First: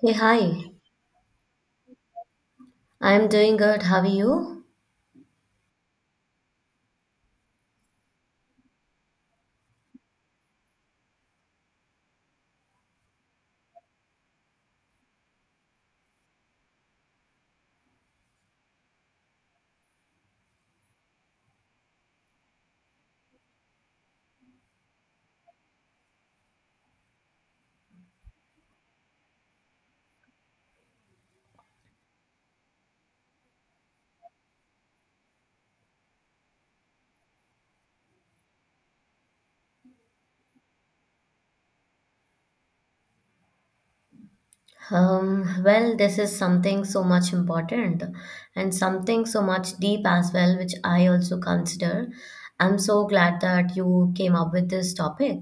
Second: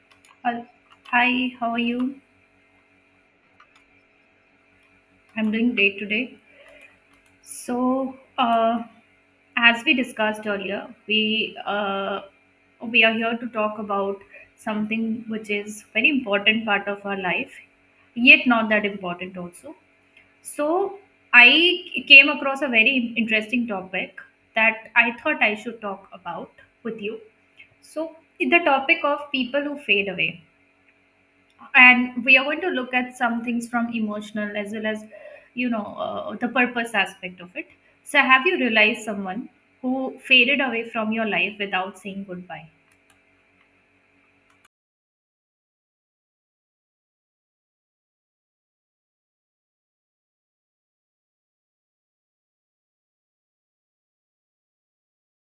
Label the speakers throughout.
Speaker 1: Hey,
Speaker 2: Uh,
Speaker 1: hi.
Speaker 2: Hi, how are you?
Speaker 1: I'm doing good. How are you?
Speaker 2: I'm doing great today. So, as we discussed earlier, we are here to talk about something which is very important part of our life, yet not that important also. So, I came across a very interesting topic that I thought I should talk about with you. So, the topic of people who fade away. And we are going to look at some things from emotional as well as the purpose aspect of it. So have you realized someone who faded away from your life without saying goodbye?
Speaker 1: Well, this is something so much important and something so much deep as well, which I also consider. I'm so glad that you came up with this topic.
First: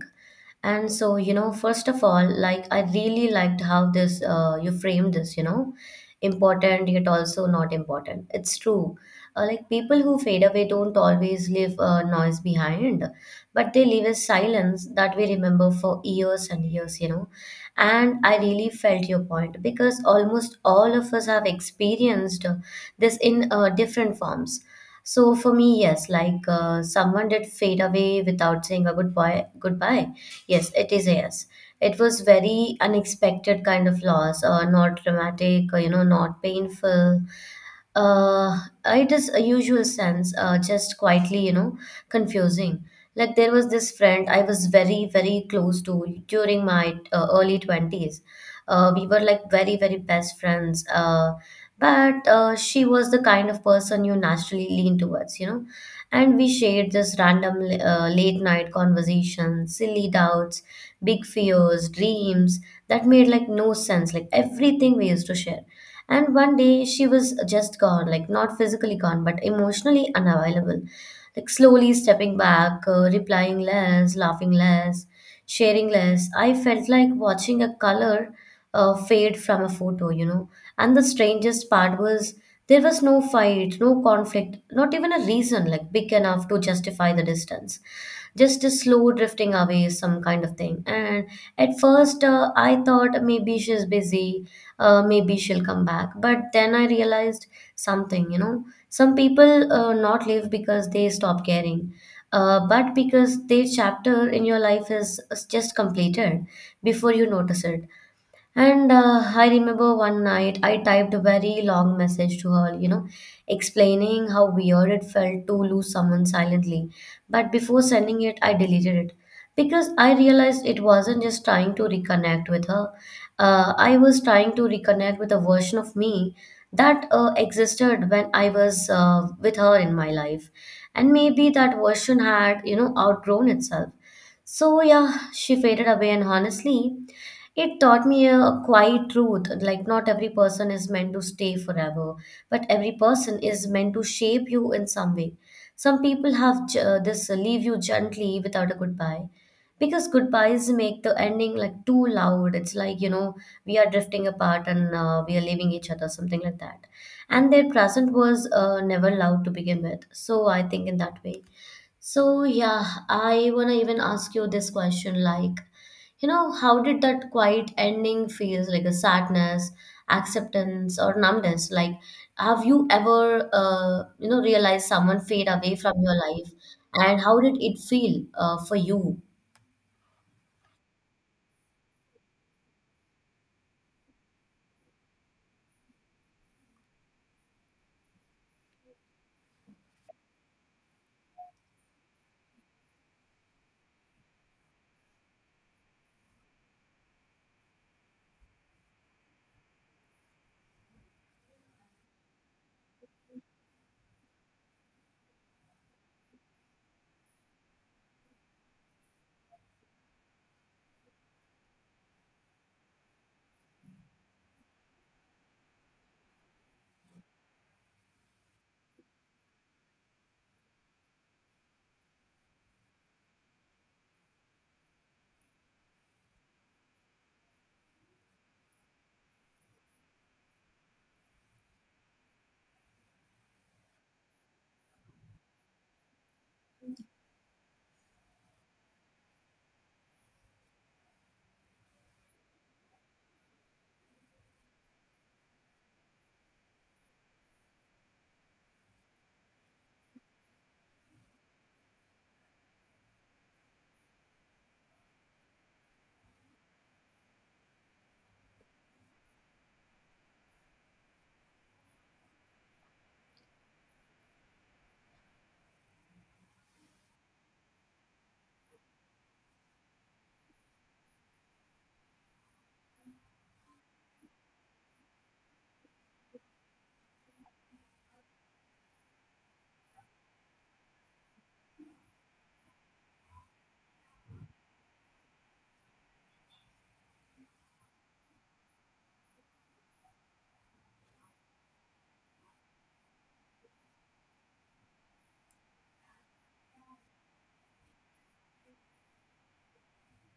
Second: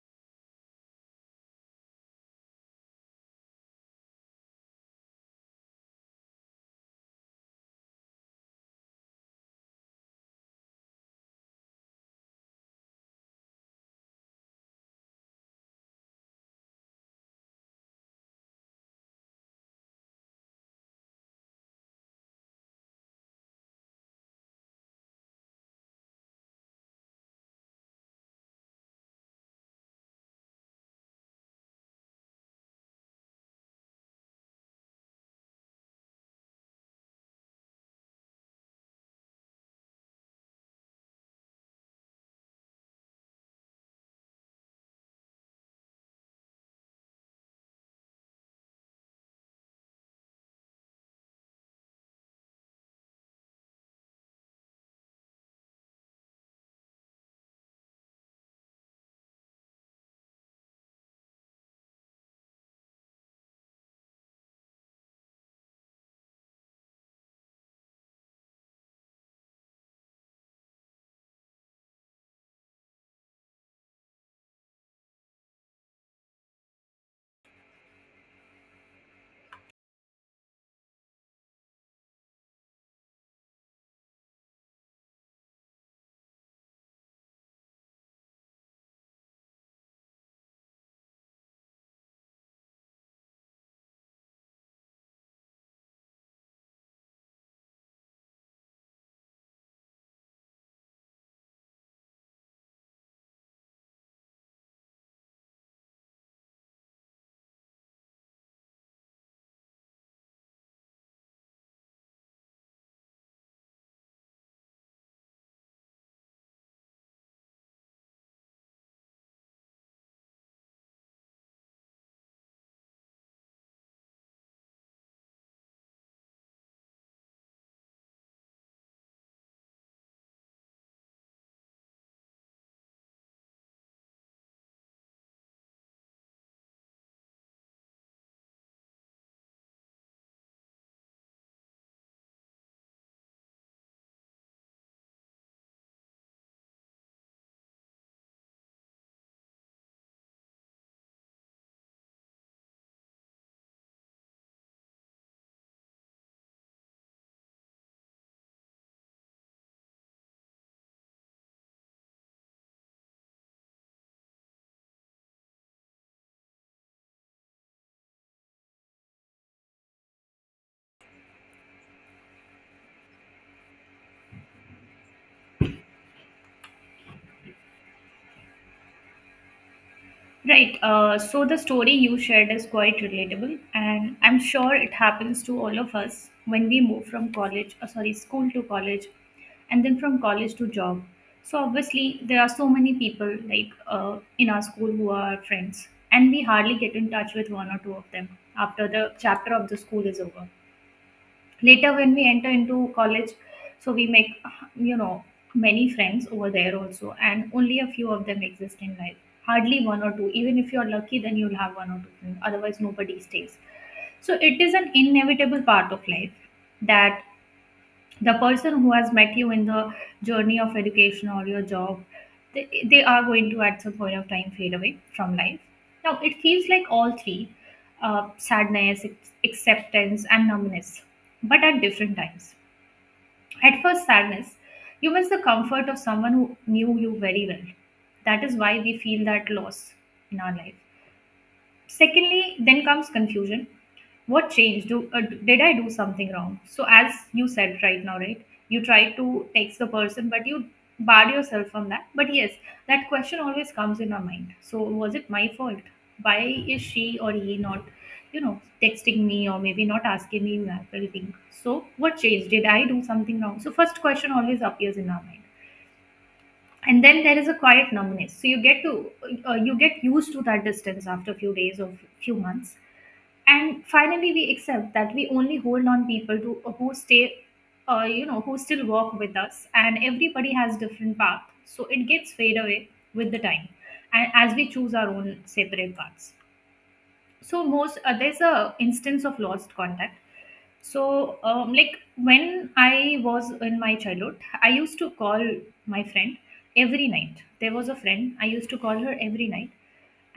Speaker 1: And so, you know, first of all, like I really liked how this you framed this, you know, important yet also not important. It's true. Like people who fade away don't always leave noise behind, but they leave a silence that we remember for years and years, you know, and I really felt your point because almost all of us have experienced this in different forms. So for me, yes, like someone did fade away without saying a goodbye. Goodbye. Yes, it is a yes. It was very unexpected kind of loss, not dramatic, you know, not painful, uh, it is a usual sense, just quietly, you know, confusing. Like there was this friend I was very, very close to during my early 20s. We were like very, very best friends. But she was the kind of person you naturally lean towards, you know. And we shared this random late night conversations, silly doubts, big fears, dreams that made like no sense, like everything we used to share, and one day she was just gone, like not physically gone, but emotionally unavailable, like slowly stepping back, replying less, laughing less, sharing less. I felt like watching a color fade from a photo, you know. And the strangest part was there was no fight, no conflict, not even a reason like big enough to justify the distance, just a slow drifting away, some kind of thing. And at first I thought maybe she's busy, maybe she'll come back. But then I realized something, you know, some people not live because they stop caring, but because their chapter in your life is just completed before you notice it. And I remember one night I typed a very long message to her, you know, explaining how weird it felt to lose someone silently. But before sending it, I deleted it because I realized it wasn't just trying to reconnect with her. I was trying to reconnect with a version of me that existed when I was with her in my life. And maybe that version had, you know, outgrown itself. So, yeah, she faded away, and honestly, it taught me a quiet truth like, not every person is meant to stay forever, but every person is meant to shape you in some way. Some people have j- this leave you gently without a goodbye because goodbyes make the ending like too loud. It's like, you know, we are drifting apart and we are leaving each other, something like that. And their present was never loud to begin with. So I think in that way. So yeah, I wanna even ask you this question like, you know, how did that quiet ending feels like, a sadness, acceptance, or numbness? Like, have you ever, you know, realized someone fade away from your life, and how did it feel for you?
Speaker 2: Right. So the story you shared is quite relatable, and I'm sure it happens to all of us when we move from college, sorry, school to college, and then from college to job. So obviously, there are so many people like in our school who are our friends, and we hardly get in touch with one or two of them after the chapter of the school is over. Later when we enter into college, so we make, you know, many friends over there also, and only a few of them exist in life. Hardly one or two. Even if you're lucky, then you'll have one or two friends, otherwise nobody stays. So it is an inevitable part of life that the person who has met you in the journey of education or your job, they are going to at some point of time fade away from life. Now it feels like all three: sadness, acceptance, and numbness, but at different times. At first, sadness. You miss the comfort of someone who knew you very well. That is why we feel that loss in our life. Secondly, then comes confusion. What changed? Do uh, did I do something wrong? So as you said right now, right, you try to text the person, but you barred yourself from that. But yes, that question always comes in our mind. So was it my fault? Why is she or he not, you know, texting me or maybe not asking me that very thing? So what changed? Did I do something wrong? So first question always appears in our mind. And then there is a quiet numbness. So you get used to that distance after a few days or few months. And finally we accept that we only hold on people to who stay, you know, who still walk with us. And everybody has different path, so it gets fade away with the time, and as we choose our own separate paths. So most uh, there's a instance of lost contact. So like when I was in my childhood, I used to call my friend every night. There was a friend I used to call her every night.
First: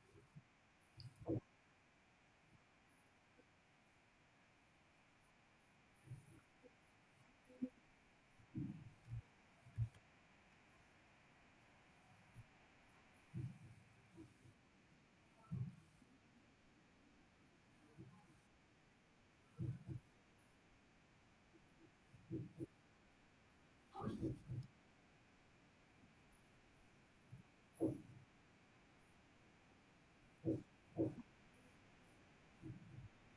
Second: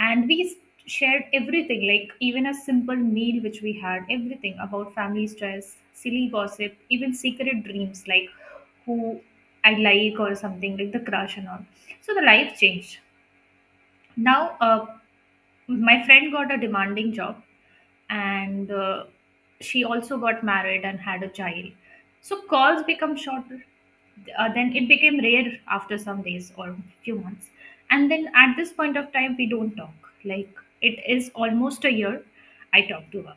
Speaker 2: And we shared everything, like even a simple meal which we had, everything about family stress, silly gossip, even secret dreams, like who I like or something like the crush and all. So the life changed. Now my friend got a demanding job, and she also got married and had a child. So calls become shorter. Then it became rare after some days or few months. And then at this point of time we don't talk. Like, it is almost a year I talk to her.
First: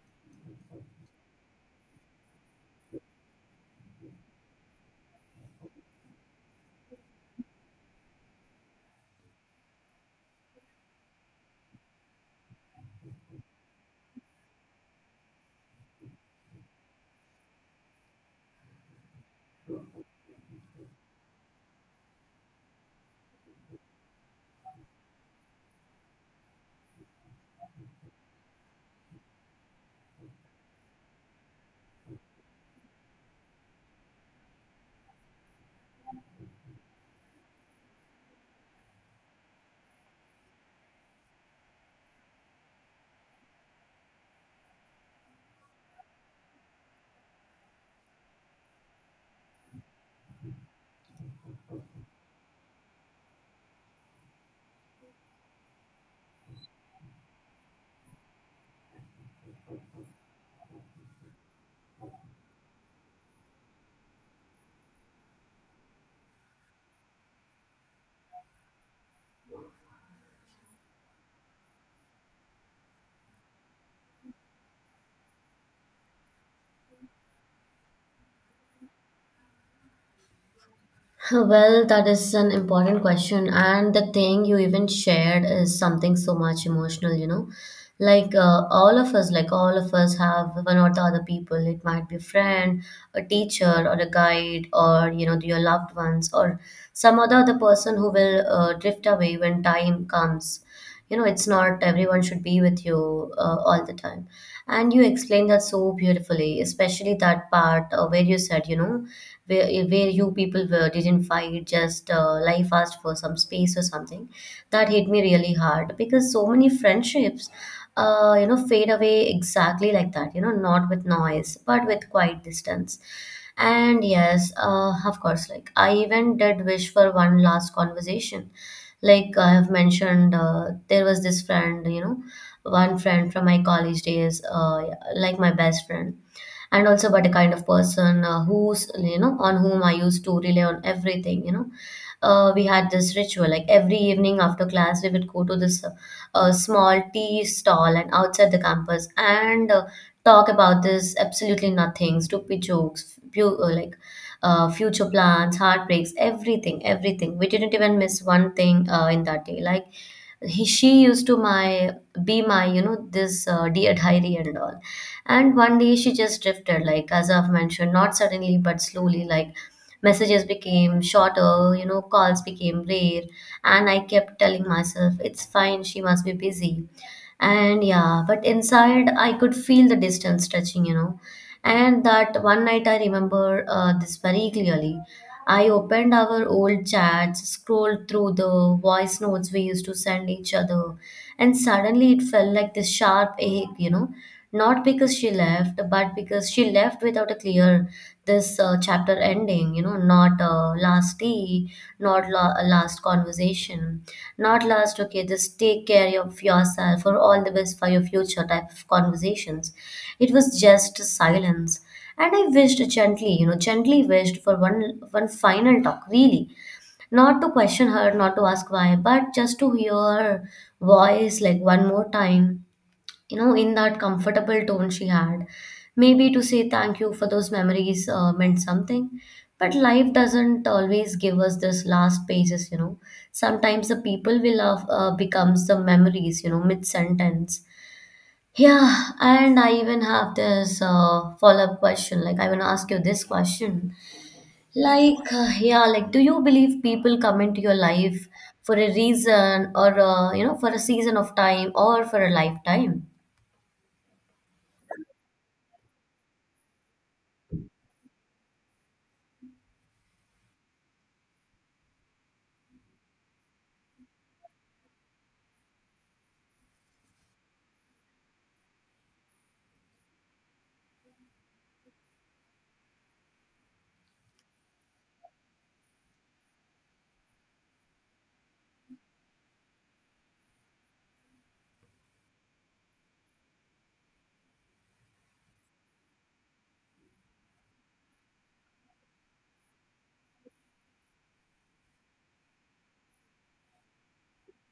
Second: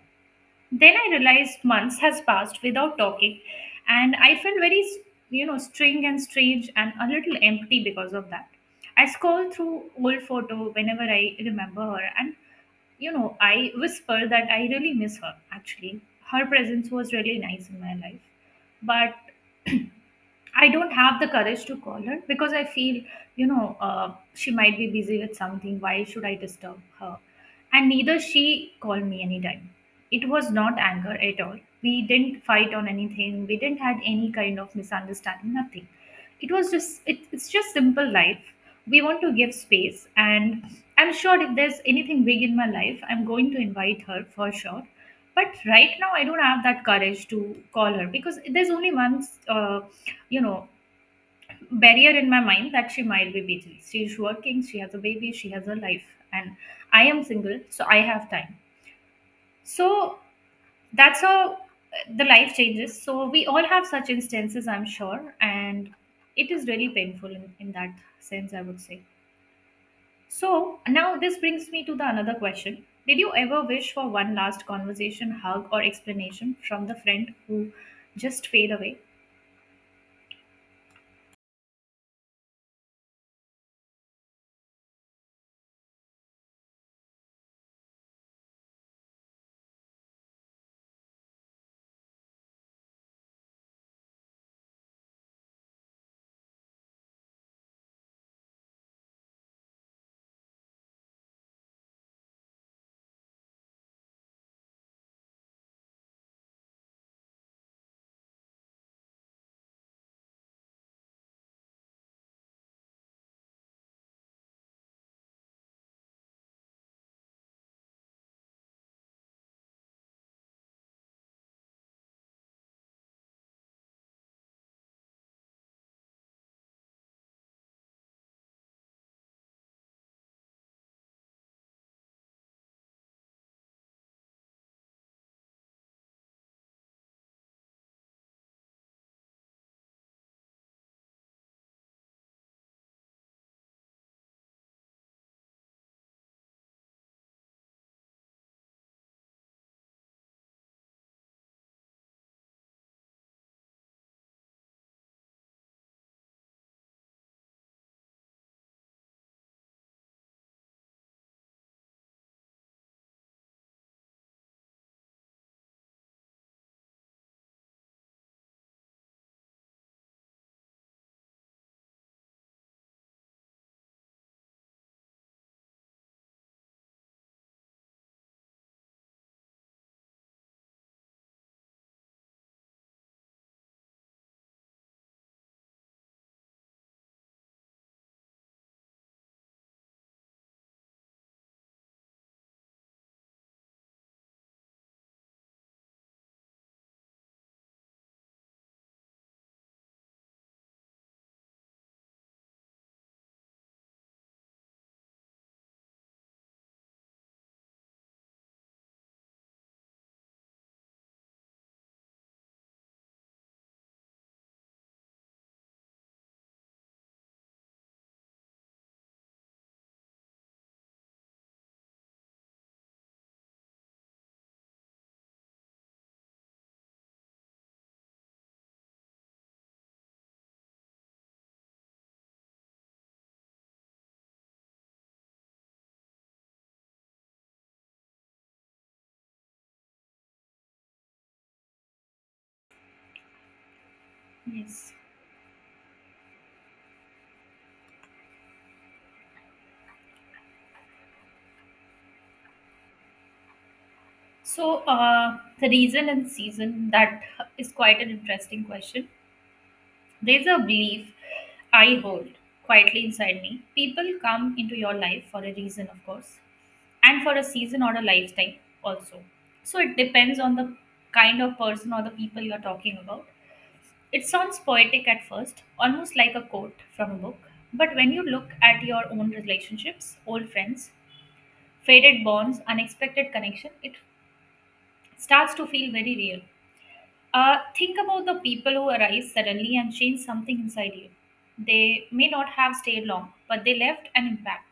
Speaker 2: Then I realized months has passed without talking, and I felt very, you know, strange and a little empty because of that. I scroll through old photo whenever I remember her, and you know, I whisper that I really miss her. Actually, her presence was really nice in my life, but I don't have the courage to call her because I feel, she might be busy with something. Why should I disturb her? And neither she called me anytime. It was not anger at all. We didn't fight on anything. We didn't had any kind of misunderstanding. Nothing. It was just it's just simple life. We want to give space, and I'm sure if there's anything big in my life, I'm going to invite her for sure. But right now, I don't have that courage to call her because there's only one you know barrier in my mind, that she might be busy, she's working, she has a baby, she has a life, and I am single, so I have time. So that's how the life changes. So we all have such instances, I'm sure, and it is really painful in that sense, I would say. So now this brings me to the another question: did you ever wish for one last conversation, hug, or explanation from the friend who just fade away?
Speaker 1: Well, that is an important question. And the thing you even shared is something so much emotional, you know. Like all of us, like all of us have one or the other people. It might be a friend, a teacher, or a guide, or you know, your loved ones, or some other person who will drift away when time comes. You know, it's not everyone should be with you all the time. And you explained that so beautifully, especially that part where you said, you know, where you people were, didn't fight, just life asked for some space or something. That hit me really hard because so many friendships you know fade away exactly like that, you know, not with noise but with quiet distance. And yes, of course, like I even did wish for one last conversation. Like I have mentioned, there was this friend, you know, one friend from my college days, like my best friend, and also about a kind of person who's you know on whom I used to rely on everything. You know, we had this ritual like every evening after class we would go to this small tea stall and outside the campus and talk about this absolutely nothing, stupid jokes, like future plans, heartbreaks, everything, everything. We didn't even miss one thing in that day. Like he, she used to my be my, you know, this dear diary and all. And one day she just drifted, like as I've mentioned, not suddenly but slowly, like messages became shorter, you know, calls became rare. And I kept telling myself, it's fine, she must be busy. And yeah, but inside I could feel the distance stretching, you know. And that one night I remember this very clearly. I opened our old chats, scrolled through the voice notes we used to send each other, and suddenly it felt like this sharp ache, you know. Not because she left, but because she left without a clear this chapter ending, you know, not last tea, not last conversation, not last, okay, just take care of yourself or all the best for your future type of conversations. It was just silence. And I wished gently, you know, gently wished for one final talk, really. Not to question her, not to ask why, but just to hear her voice like one more time, you know, in that comfortable tone she had. Maybe to say thank you for those memories meant something. But life doesn't always give us this last pages, you know. Sometimes the people we love becomes the memories, you know, mid sentence. Yeah, and I even have this follow up question. Like, I want to ask you this question.
Speaker 2: Yes.
Speaker 1: Like, yeah, like, do you believe people come into your life for a reason or, you know, for a season of time or for a lifetime?
Speaker 2: So, the reason and season, that is quite an interesting question. There's a belief I hold quietly inside me. People come into your life for a reason, of course, and for a season or a lifetime also. So, it depends on the kind of person or the people you're talking about. It sounds poetic at first, almost like a quote from a book. But when you look at your own relationships, old friends, faded bonds, unexpected connection, it starts to feel very real. Think about the people who arise suddenly and change something inside you. They may not have stayed long, but they left an impact.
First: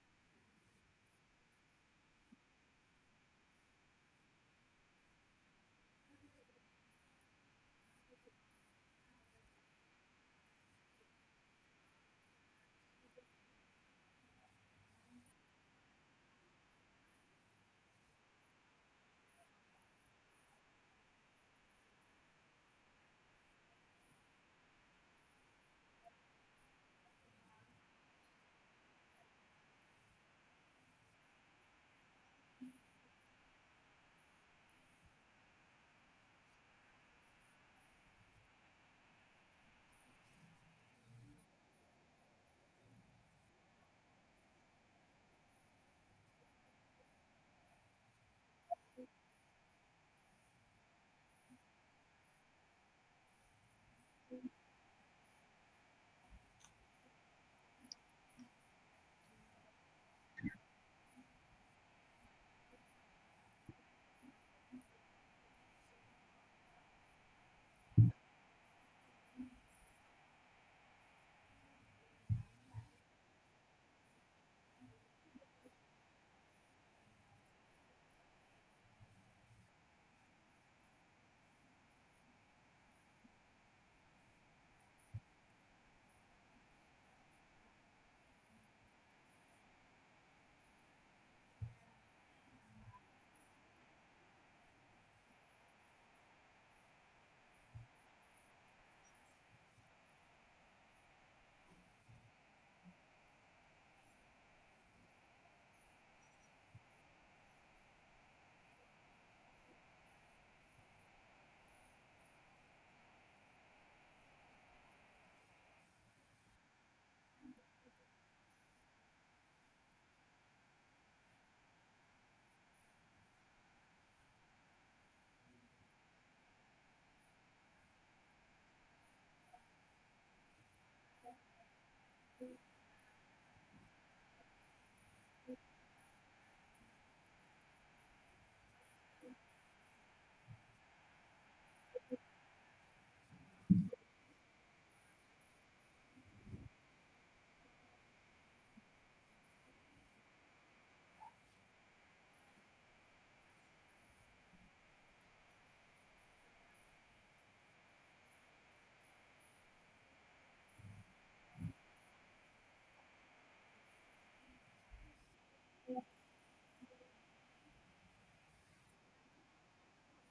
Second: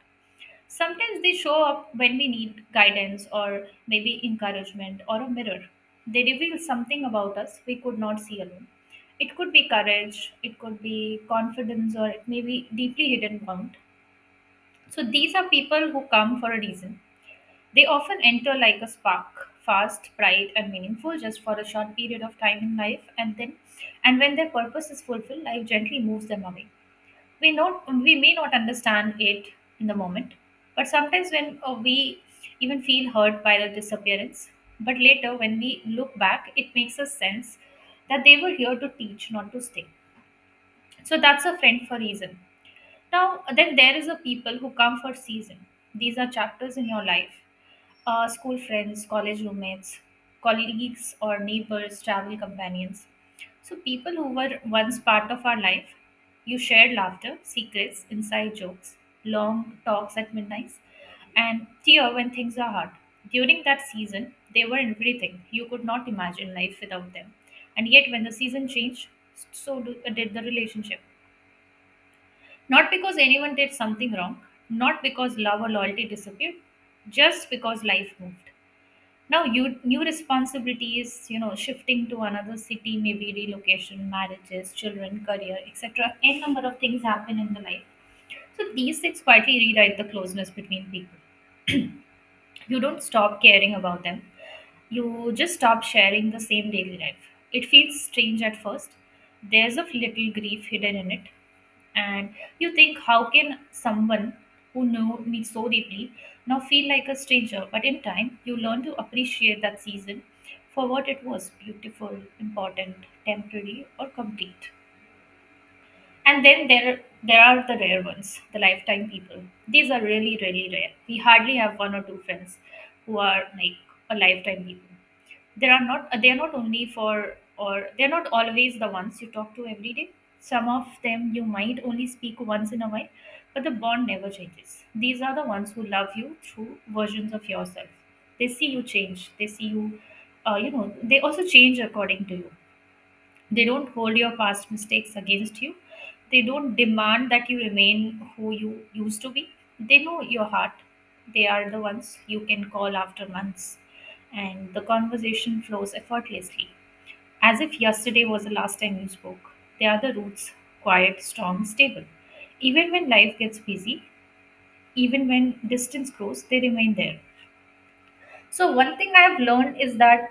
Speaker 2: Sometimes they show up when we need guidance or maybe encouragement or a mirror. They reveal something about us we could not see alone. It could be courage, it could be confidence, or it may be deeply hidden wound. So these are people who come for a reason. They often enter like a spark, fast, bright, and meaningful just for a short period of time in life, and when their purpose is fulfilled, life gently moves them away. We may not understand it in the moment, but sometimes when we even feel hurt by the disappearance, but later when we look back, it makes us sense that they were here to teach, not to stay. So that's a friend for reason. Now, then there is a people who come for season. These are chapters in your life. School friends, college roommates, colleagues or neighbors, travel companions. So people who were once part of our life. You shared laughter, secrets, inside jokes, long talks at midnight, and tear when things are hard. During that season, they were everything. You could not imagine life without them. And yet, when the season changed, so did the relationship. Not because anyone did something wrong, not because love or loyalty disappeared, just because life moved. Now you new responsibility is, you know, shifting to another city, maybe relocation, marriages, children, career, etc. N number of things happen in the life. So these things quietly rewrite the closeness between people. You don't stop caring about them, you just stop sharing the same daily life. It feels strange at first. There's a little grief hidden in it. And you think, how can someone who knew me so deeply now feel like a stranger? But in time you learn to appreciate that season for what it was: beautiful, important, temporary, or complete. And then there are the rare ones, the lifetime people. These are really, really rare. We hardly have one or two friends who are like a lifetime people. There are not they are not only for or they're not always the ones you talk to every day. Some of them you might only speak once in a while, but the bond never changes. These are the ones who love you through versions of yourself. They see you change. They see you, they also change according to you. They don't hold your past mistakes against you. They don't demand that you remain who you used to be. They know your heart. They are the ones you can call after months. And the conversation flows effortlessly, as if yesterday was the last time you spoke. They are the roots: quiet, strong, stable. Even when life gets busy, even when distance grows, they remain there. So, one thing I've learned is that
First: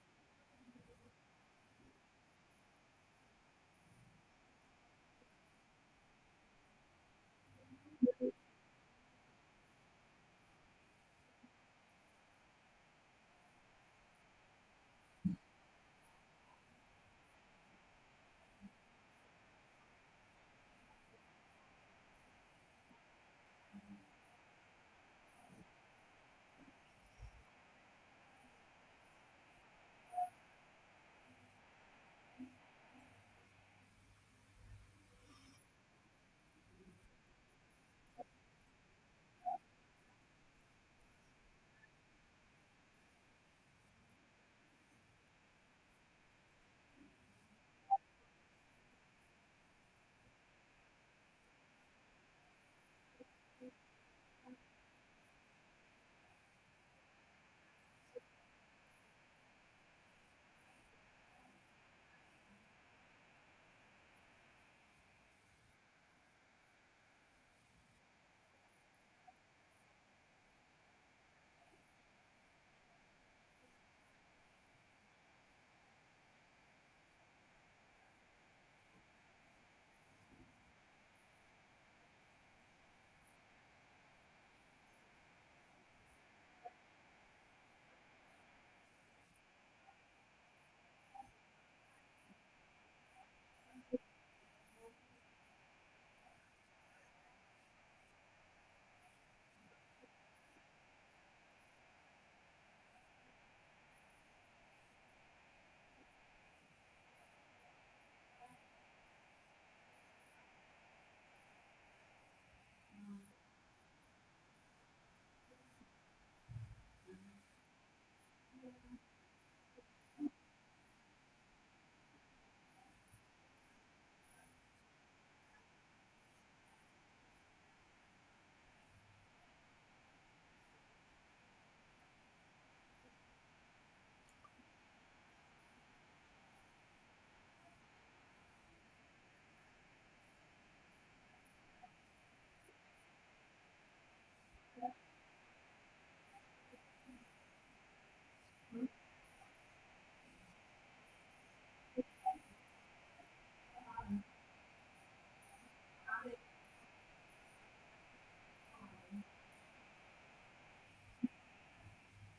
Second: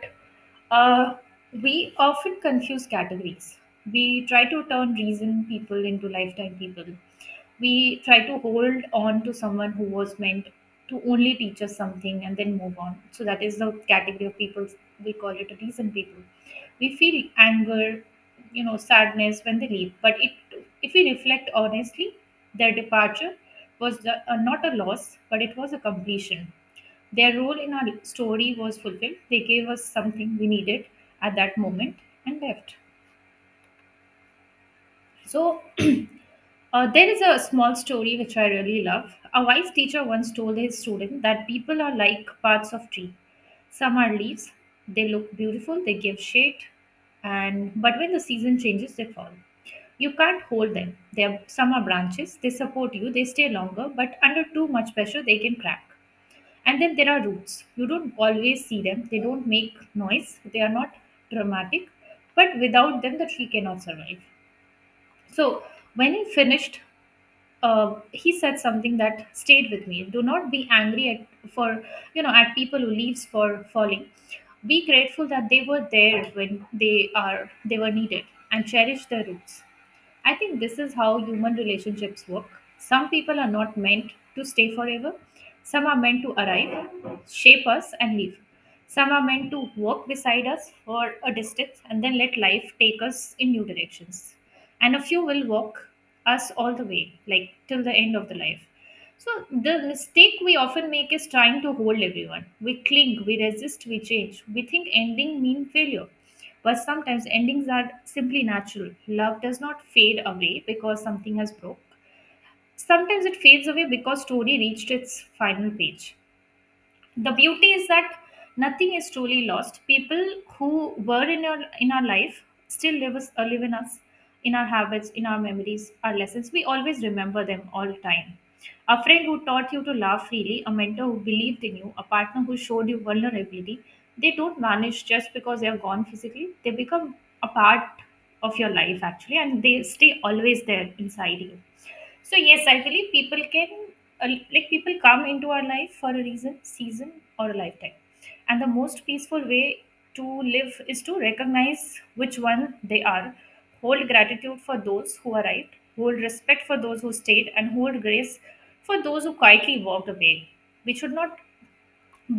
Speaker 2: uh, we often confuse categories. We try to turn reason people into lifetime people. We try to hold on to someone who was meant to only teach us something and then move on. So, that is the category of people. We call it a reason people. We feel anger, you know, sadness when they leave. But if we reflect honestly, their departure was not a loss, but it was a completion. Their role in our story was fulfilled. They gave us something we needed at that moment and left. So, there is a small story which I really love. A wise teacher once told his student that people are like parts of tree. Some are leaves. They look beautiful. They give shade, and but when the season changes, they fall. You can't hold them. Some are branches. They support you. They stay longer, but under too much pressure, they can crack. And then there are roots. You don't always see them. They don't make noise. They are not dramatic. But without them, the tree cannot survive. So when he finished, he said something that stayed with me. Do not be angry at for at people who leaves for falling. Be grateful that they were there when they were needed, and cherish their roots. I think this is how human relationships work. Some people are not meant to stay forever. Some are meant to arrive, shape us, and leave. Some are meant to walk beside us for a distance and then let life take us in new directions. And a few will walk us all the way, like till the end of the life. So, the mistake we often make is trying to hold everyone. We cling, we resist, we change. We think ending means failure. But sometimes endings are simply natural. Love does not fade away because something has broke. Sometimes it fades away because story reached its final page. The beauty is that nothing is truly lost. People who were in our life still live in us, in our habits, in our memories, our lessons. We always remember them all the time. A friend who taught you to laugh freely, a mentor who believed in you, a partner who showed you vulnerability, they don't vanish just because they are gone physically. They become a part of your life actually, and they stay always there inside you. So yes, I believe people can people come into our life for a reason, season, or a lifetime. And the most peaceful way to live is to recognize which one they are, hold gratitude for those who arrived, hold respect for those who stayed, and hold grace for those who quietly walked away. We should not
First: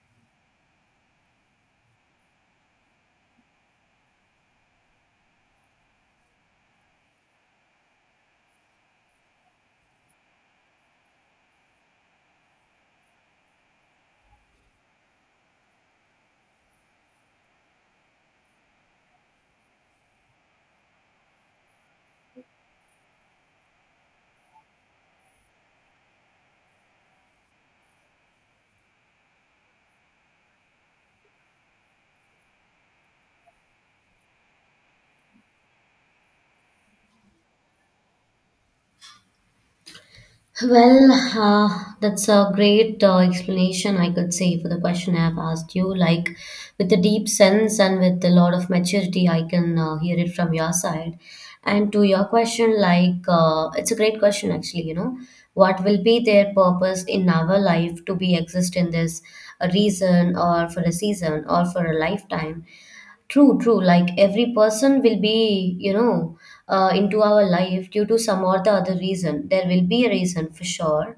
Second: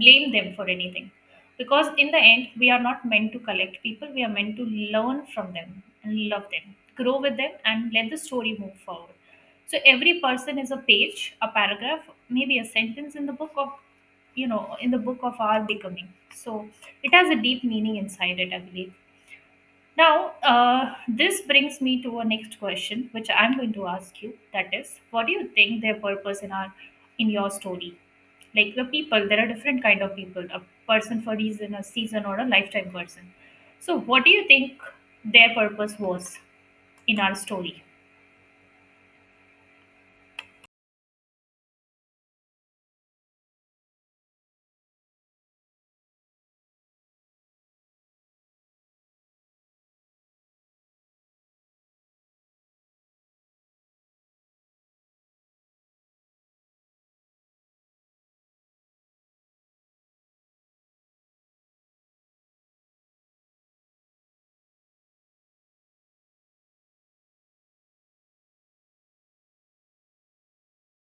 Speaker 2: blame them for anything, because in the end we are not meant to collect people. We are meant to learn from them and love them, grow with them, and let the story move forward. So every person is a page, a paragraph, maybe a sentence in the book of in the book of our becoming. So it has a deep meaning inside it, I believe. Now, this brings me to a next question, which I'm going to ask you. That is, what do you think their purpose in our in your story? Like the people, there are different kind of people: a person for reason, a season, or a lifetime person. So, what do you think their purpose was in our story?
Speaker 1: Well, that's a great explanation, I could say, for the question I've asked you. Like, with a deep sense and with a lot of maturity, I can hear it from your side. And to your question, like, it's a great question, actually, you know, what will be their purpose in our life to be exist in this, a reason or for a season or for a lifetime? True, true. Like every person will be, you know, into our life due to some or the other reason. There will be a reason for sure.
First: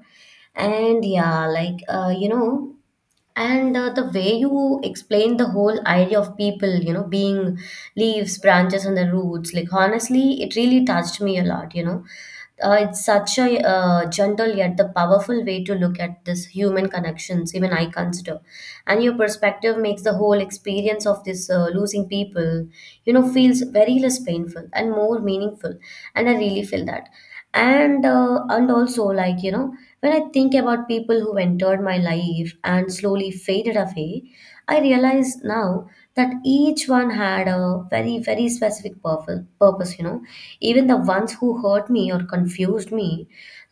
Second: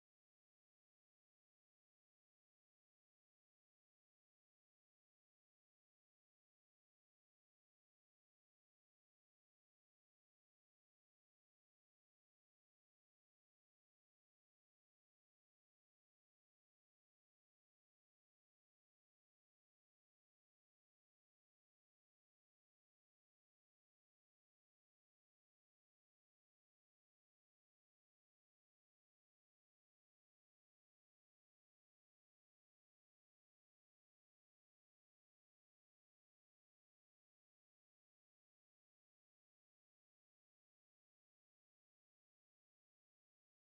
Speaker 1: And yeah, like, you know, and the way you explain the whole idea of people you know being leaves, branches, and the roots, like honestly it really touched me a lot, you know. It's such a gentle yet the powerful way to look at this human connections, even I consider. And your perspective makes the whole experience of this losing people, you know, feels very less painful and more meaningful, and I really feel that. And and also like, you know, when I think about people who entered my life and slowly faded away, I realize now that each one had a very, very specific purpose, you know, even the ones who hurt me or confused me.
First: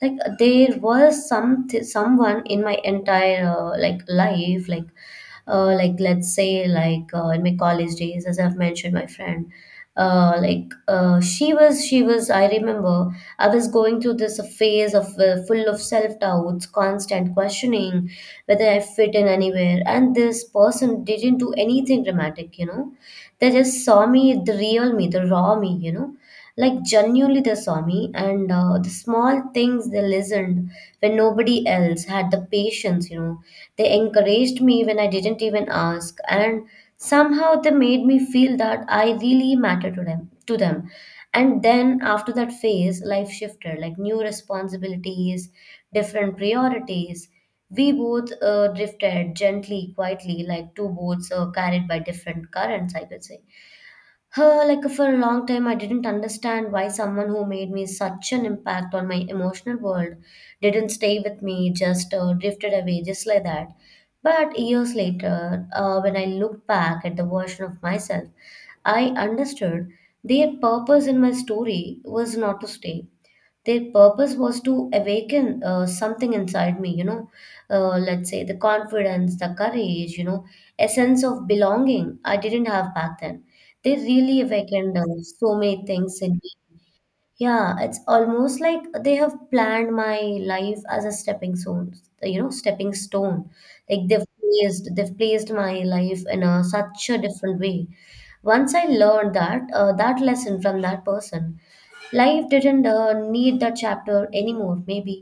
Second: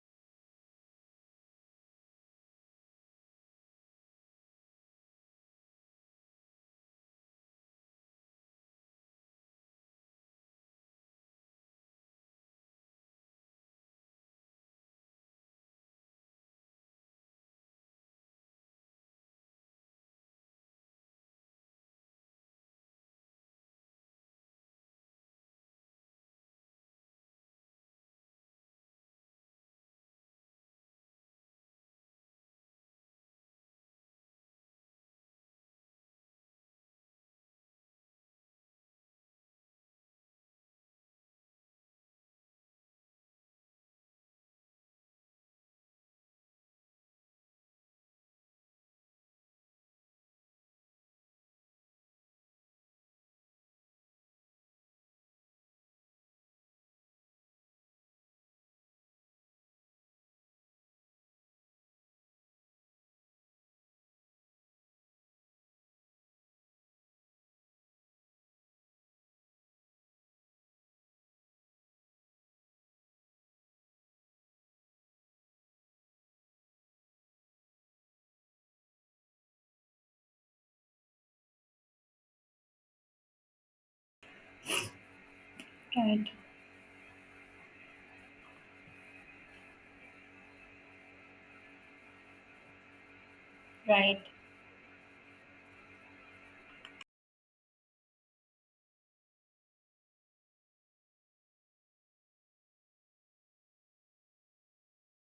Speaker 1: Like there was someone in my entire like life, like let's say like in my college days, as I've mentioned, my friend, she was I remember I was going through this phase of full of self doubts, constant questioning whether I fit in anywhere. And this person didn't do anything dramatic, you know, they just saw me, the real me, the raw me, you know, like genuinely they saw me. And the small things, they listened when nobody else had the patience, you know, they encouraged me when I didn't even ask, and somehow they made me feel that I really matter to them. And then after that phase, life shifted, like new responsibilities, different priorities. We both drifted gently, quietly, like two boats carried by different currents, I could say. Her, like for a long time, I didn't understand why someone who made me such an impact on my emotional world didn't stay with me, just drifted away, just like that. But years later, when I looked back at the version of myself, I understood their purpose in my story was not to stay. Their purpose was to awaken something inside me, let's say the confidence, the courage, you know, a sense of belonging I didn't have back then. They really awakened so many things
Speaker 2: Right,
Speaker 1: in me. Yeah, it's almost like they have planned my life as a stepping stone, you know, stepping stone. Like
Speaker 2: right,
Speaker 1: they've placed my life in a, such a different way. Once I learned that, that lesson from that person, life didn't need that chapter anymore maybe.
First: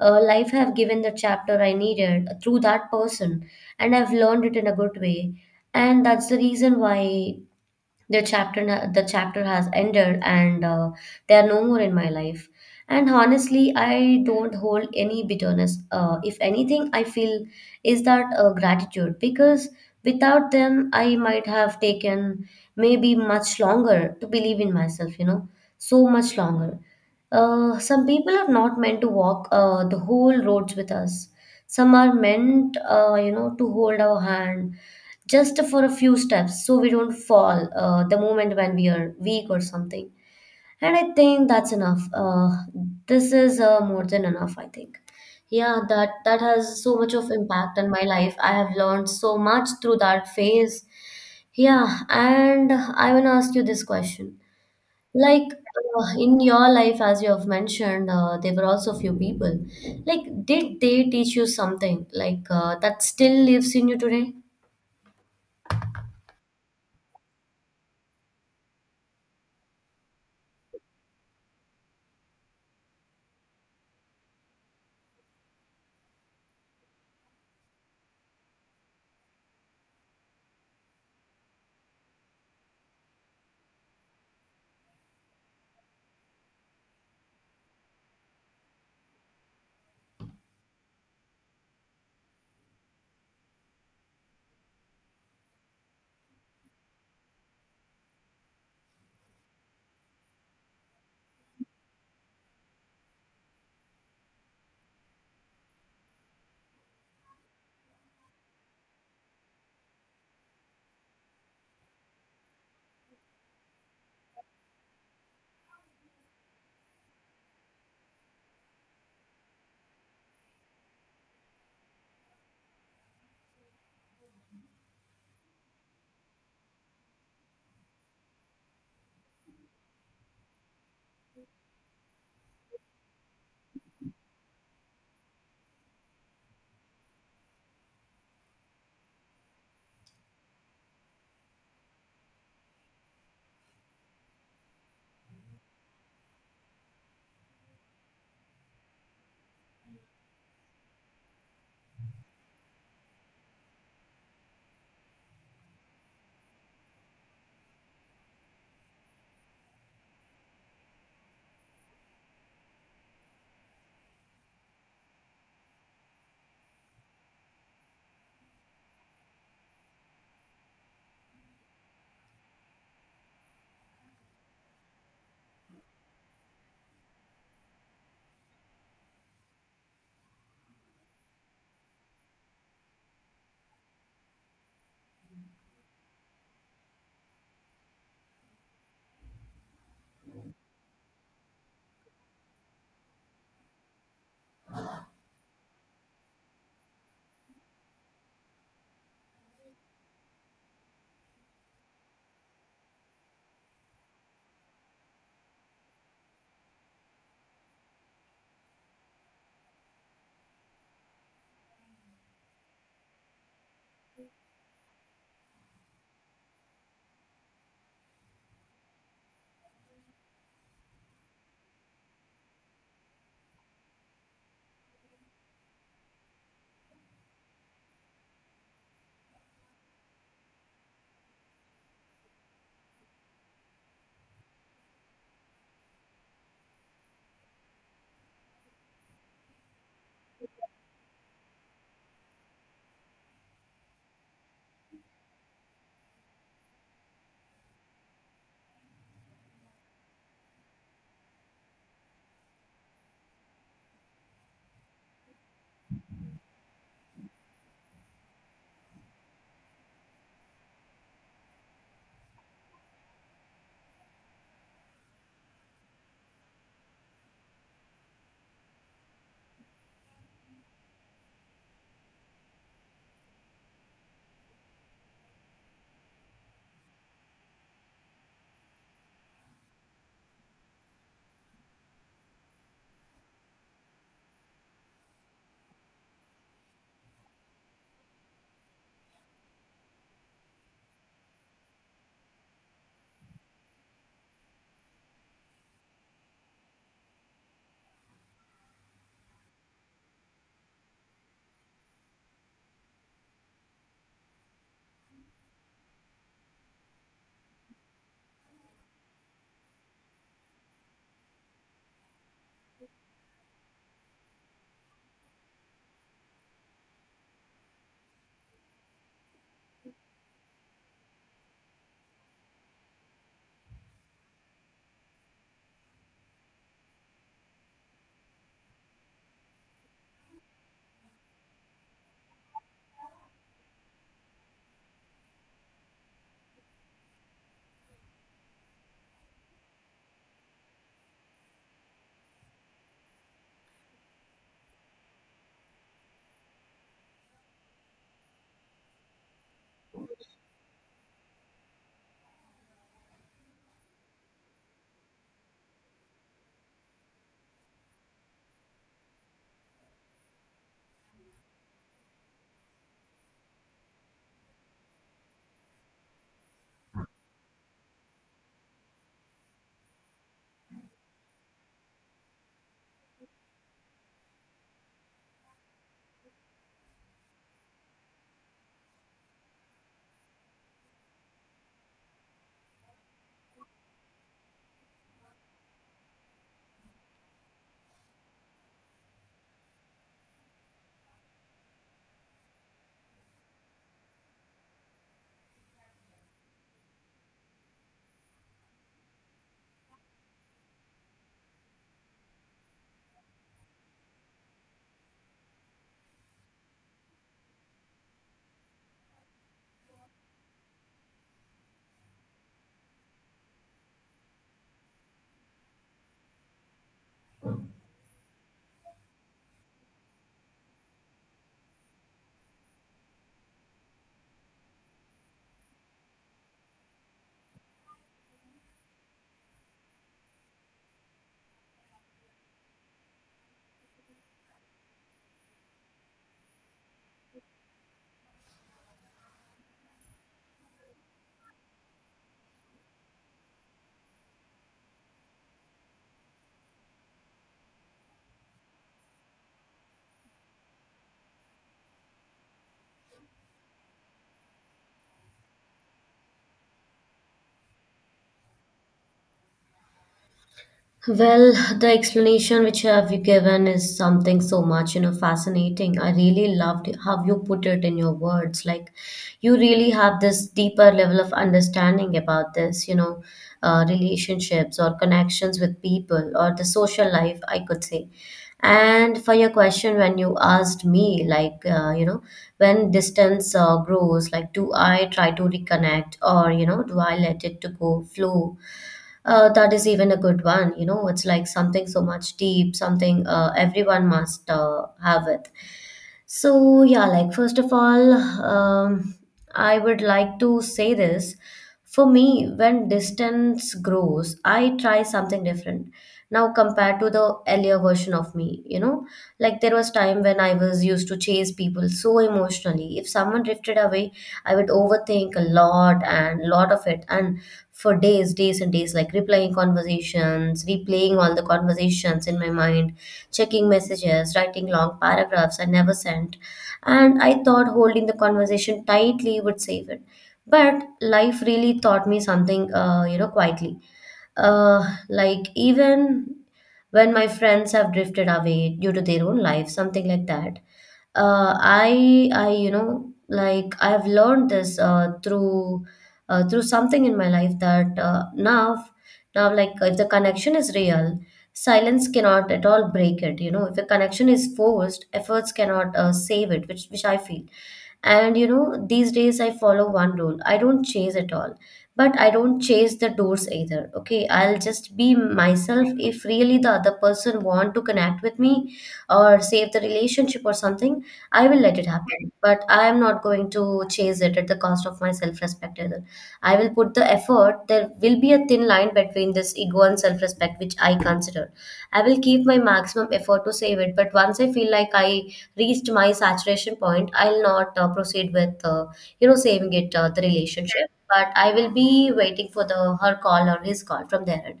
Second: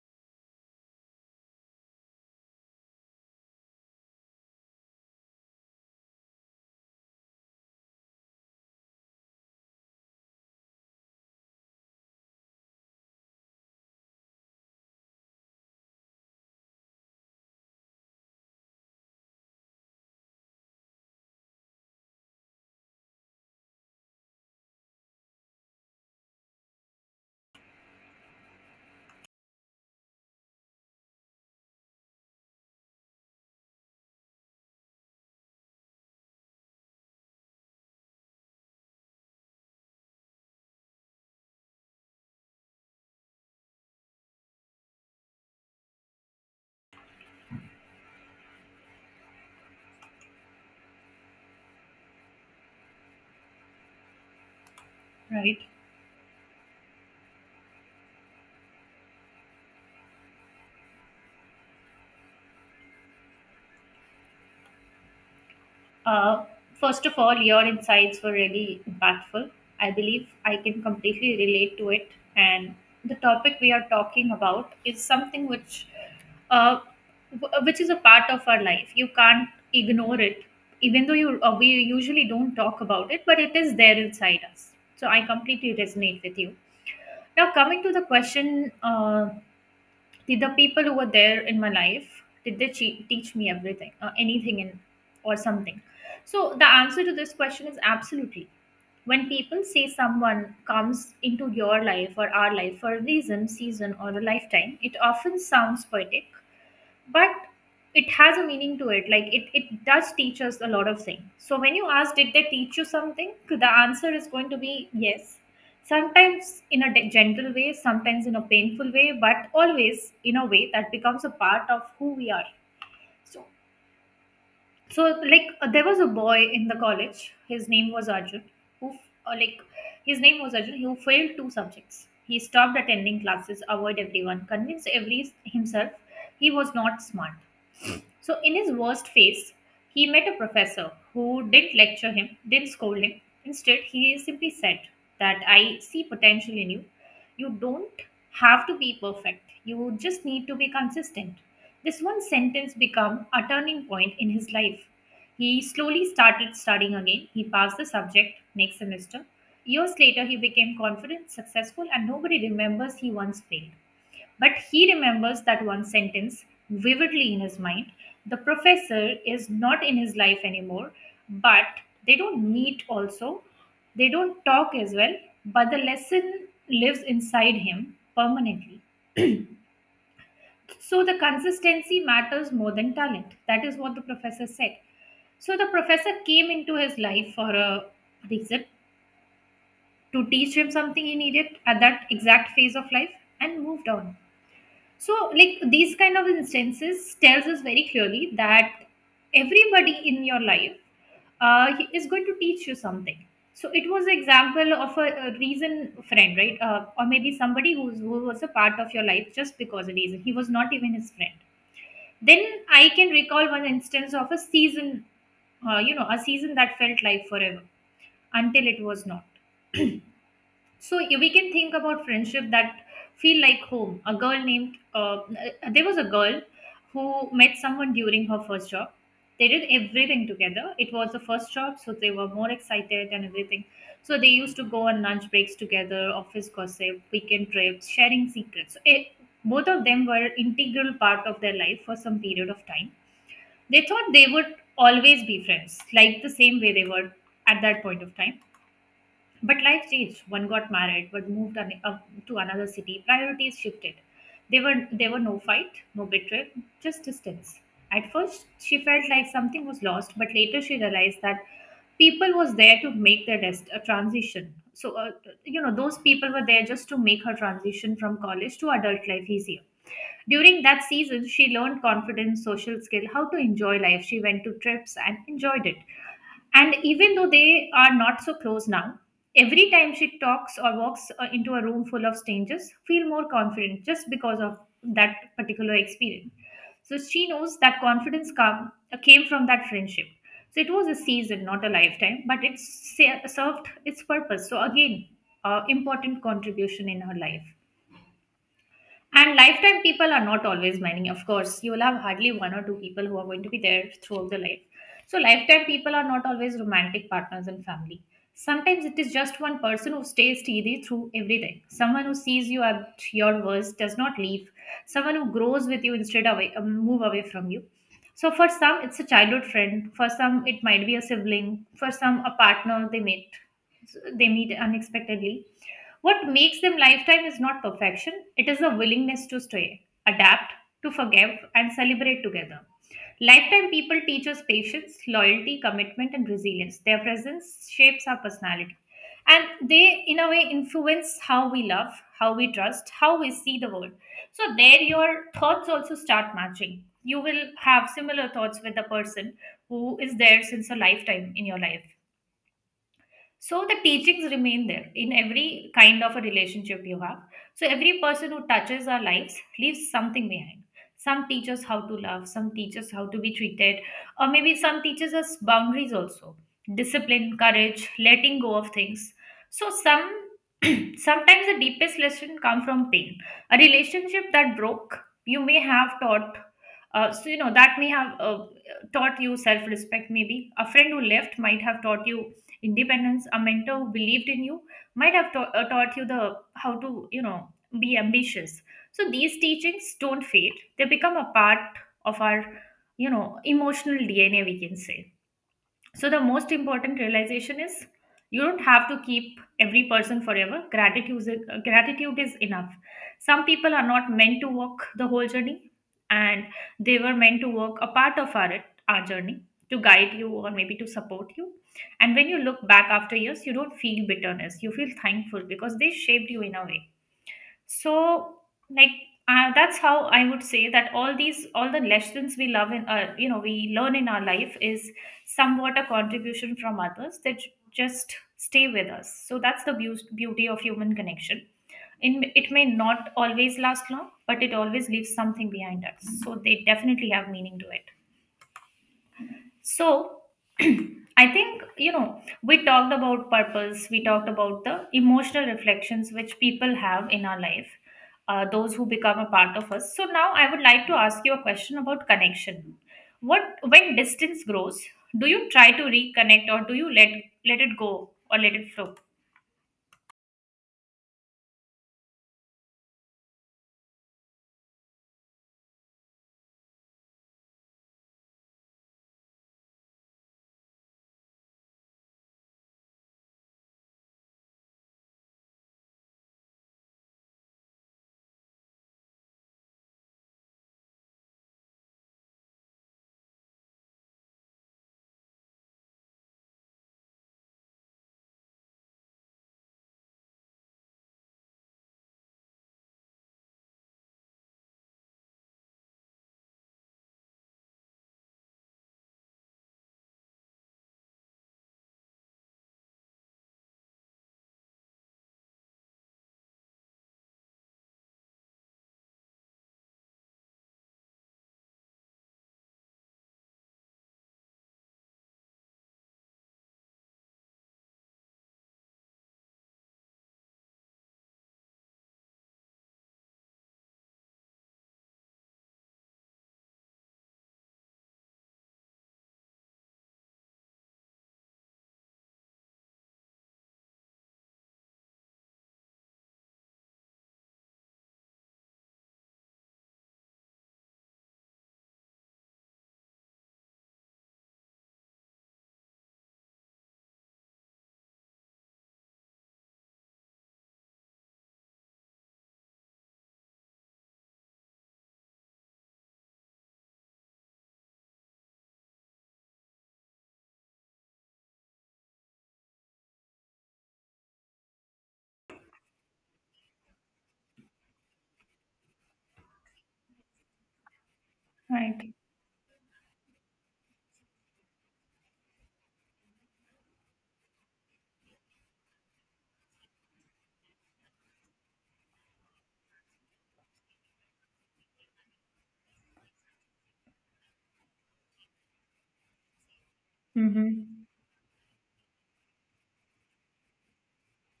Speaker 1: Life have given the chapter I needed through that person, and I've learned it in a good way, and that's the reason why the the chapter has ended and they are no more in my life. And honestly, I don't hold any bitterness. If anything I feel is that gratitude, because without them I might have taken maybe much longer to believe in myself, you know, so much longer. Some people are not meant to walk the whole roads with us. Some are meant you know, to hold our hand just for a few steps so we don't fall the moment when we are weak or something. And I think that's enough. This is more than enough, I think. Yeah, that has so much of impact on my life. I have learned so much through that phase. Yeah, and I want to ask you this question. Like
Speaker 2: right.
Speaker 1: in your life, as you have mentioned, there were also few people. Like, did they teach you something like that still lives in you today?
Speaker 2: Uh, First of all, your insights were really impactful. I believe I can completely relate to it. And the topic we are talking about is something which, uh, which is a part of our life. You can't ignore it, even though you we usually don't talk about it, but it is there inside us. So I completely resonate with you. Now, coming to the question. Did the people who were there in my life, did they teach me everything, anything, in, or something? So the answer to this question is absolutely. When people say someone comes into your life or our life for a reason, season, or a lifetime, it often sounds poetic, but it has a meaning to it. Like it does teach us a lot of things. So when you ask did they teach you something, the answer is going to be yes. Sometimes in a gentle way, sometimes in a painful way, but always in a way that becomes a part of who we are. so so like there was a boy in the college, his name was Arjun, who like his name was arjun who failed two subjects. He stopped attending classes, avoid everyone, convinced every himself he was not smart. So, in his worst phase, he met a professor who didn't lecture him, didn't scold him. Instead, he simply said that I see potential in you. You don't have to be perfect, you just need to be consistent. This one sentence became a turning point in his life. He slowly started studying again. He passed the subject next semester. Years later, he became confident, successful, and nobody remembers he once failed. But he remembers that one sentence vividly in his mind. The professor is not in his life anymore, but they don't meet also. They don't talk as well, but the lesson lives inside him permanently. So the consistency matters more than talent. That is what the professor said. So the professor came into his life for a reason, to teach him something he needed at that exact phase of life, and moved on. So like these kind of instances tells us very clearly that everybody in your life, he is going to teach you something. So it was an example of a reason friend, right? Uh, or maybe somebody who was a part of your life just because a reason, he was not even his friend. Then I can recall one instance of a season, a season that felt like forever until it was not. So we can think about friendship that feel like home. A girl named There was a girl who met someone during her first job. They did everything together. It was the first job, so they were more excited and everything. So they used to go on lunch breaks together, office gossip, weekend trips, sharing secrets. So, it, both of them were integral part of their life for some period of time. They thought they would always be friends, like the same way they were at that point of time, but life changed. One got married, but up to another city. Priorities shifted. There were no fight, no betrayal, just distance. At first, she felt like something was lost, but later she realized that people was there to make their rest, a transition. So, those people were there just to make her transition from college to adult life easier. During that season, she learned confidence, social skill, how to enjoy life. She went to trips and enjoyed it. And even though they are not so close now, every time she talks or walks into a room full of strangers, feel more confident just because of that particular experience. So she knows that confidence came from that friendship. So it was a season, not a lifetime, but it served its purpose. So again, important contribution in her life. And lifetime people are not always many, of course. You will have hardly one or two people who are going to be there throughout the life. So, lifetime people are not always romantic partners and family. Sometimes it is just one person who stays steady through everything. Someone who sees you at your worst does not leave. Someone who grows with you instead of move away from you. So for some, it's a childhood friend. For some, it might be a sibling. For some, a partner they meet unexpectedly. What makes them lifetime is not perfection, it is a willingness to stay, adapt, to forgive, and celebrate together. Lifetime people teach us patience, loyalty, commitment, and resilience. Their presence shapes our personality. And they, in a way, influence how we love, how we trust, how we see the world. So, there your thoughts also start matching. You will have similar thoughts with the person who is there since a lifetime in your life. So the teachings remain there in every kind of a relationship you have. So every person who touches our lives leaves something behind. Some teach us how to love, some teach us how to be treated, or maybe some teaches us boundaries also, discipline, courage, letting go of things. So some sometimes the deepest lesson come from pain. A relationship that broke, you may have taught. That may have taught you self-respect. Maybe a friend who left might have taught you independence. A mentor who believed in you might have taught you the how to be ambitious. So these teachings don't fade, they become a part of our emotional DNA, we can say. So, the most important realization is you don't have to keep every person forever. Gratitude is enough. Some people are not meant to walk the whole journey, and they were meant to walk a part of our journey, to guide you or maybe to support you. And when you look back after years, you don't feel bitterness, you feel thankful because they shaped you in a way. So like that's how I would say that all the lessons we love in you know we learn in our life is somewhat a contribution from others that just stay with us. So that's the beauty of human connection. In, it may not always last long, but it always leaves something behind us, so they definitely have meaning to it. So, I think, you know, we talked about purpose, we talked about the emotional reflections which people have in our life, those who become a part of us. So, now I would like to ask you a question about connection. What, when distance grows, do you try to reconnect, or do you let it go or let it flow?
Speaker 1: Well, the explanation which have you given is something so much, you know, fascinating. I really loved how you put it in your words. Like, you really have this deeper level of understanding about this, you know, relationships or connections with people or the social life, I could say. And for your question, when you asked me, like, you know, when distance grows, like, do I try to reconnect, or, you know, do I let it to go flow? That is even a good one. You know, it's like something so much deep, something everyone must have it. So, yeah, like first of all, I would like to say this. For me, when distance grows, I try something different. Now, compared to the earlier version of me, you know, like there was time when I was used to chase people so emotionally. If someone drifted away, I would overthink a lot and lot of it, and for days, days and days, like replying conversations, replaying all the conversations in my mind, checking messages, writing long paragraphs I never sent, and I thought holding the conversation tightly would save it. But life really taught me something, you know, quietly. Like, even when my friends have drifted away due to their own life, something like that. You know, like, I have learned this through through something in my life that now, like, if the connection is real, silence cannot at all break it. You know, if a connection is forced, efforts cannot save it, which I feel. And you know, these days I follow one rule: I don't chase at all, but I don't chase the doors either. Okay, I'll just be myself. If really the other person want to connect with me or save the relationship or something, I will let it
Speaker 2: Right.
Speaker 1: happen. But I am not going to chase it at the cost of my self-respect either. I will put the effort. There will be a thin line between this ego and self respect, which I consider. I will keep my maximum effort to save it, but once I feel like I reached my saturation point, I'll not proceed with, you know, saving it, the relationship.
Speaker 2: Mm-hmm.
Speaker 1: But I will be waiting for the her call or his call from their end.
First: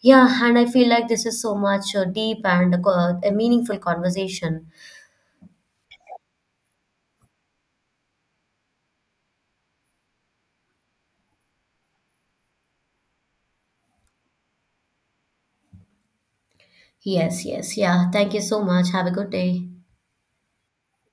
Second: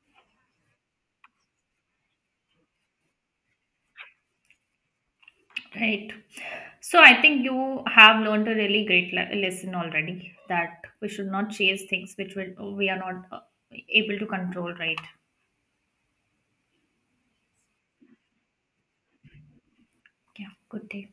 Speaker 1: Yeah, and I feel like this is so much deep and a meaningful conversation.
Speaker 2: Right. So I think you have learned a really great lesson already, that we should not chase things which will, we are not able to control, right?
Speaker 1: Yes, yes, yeah. Thank you so much. Have a good day.
Speaker 2: Yeah, good day.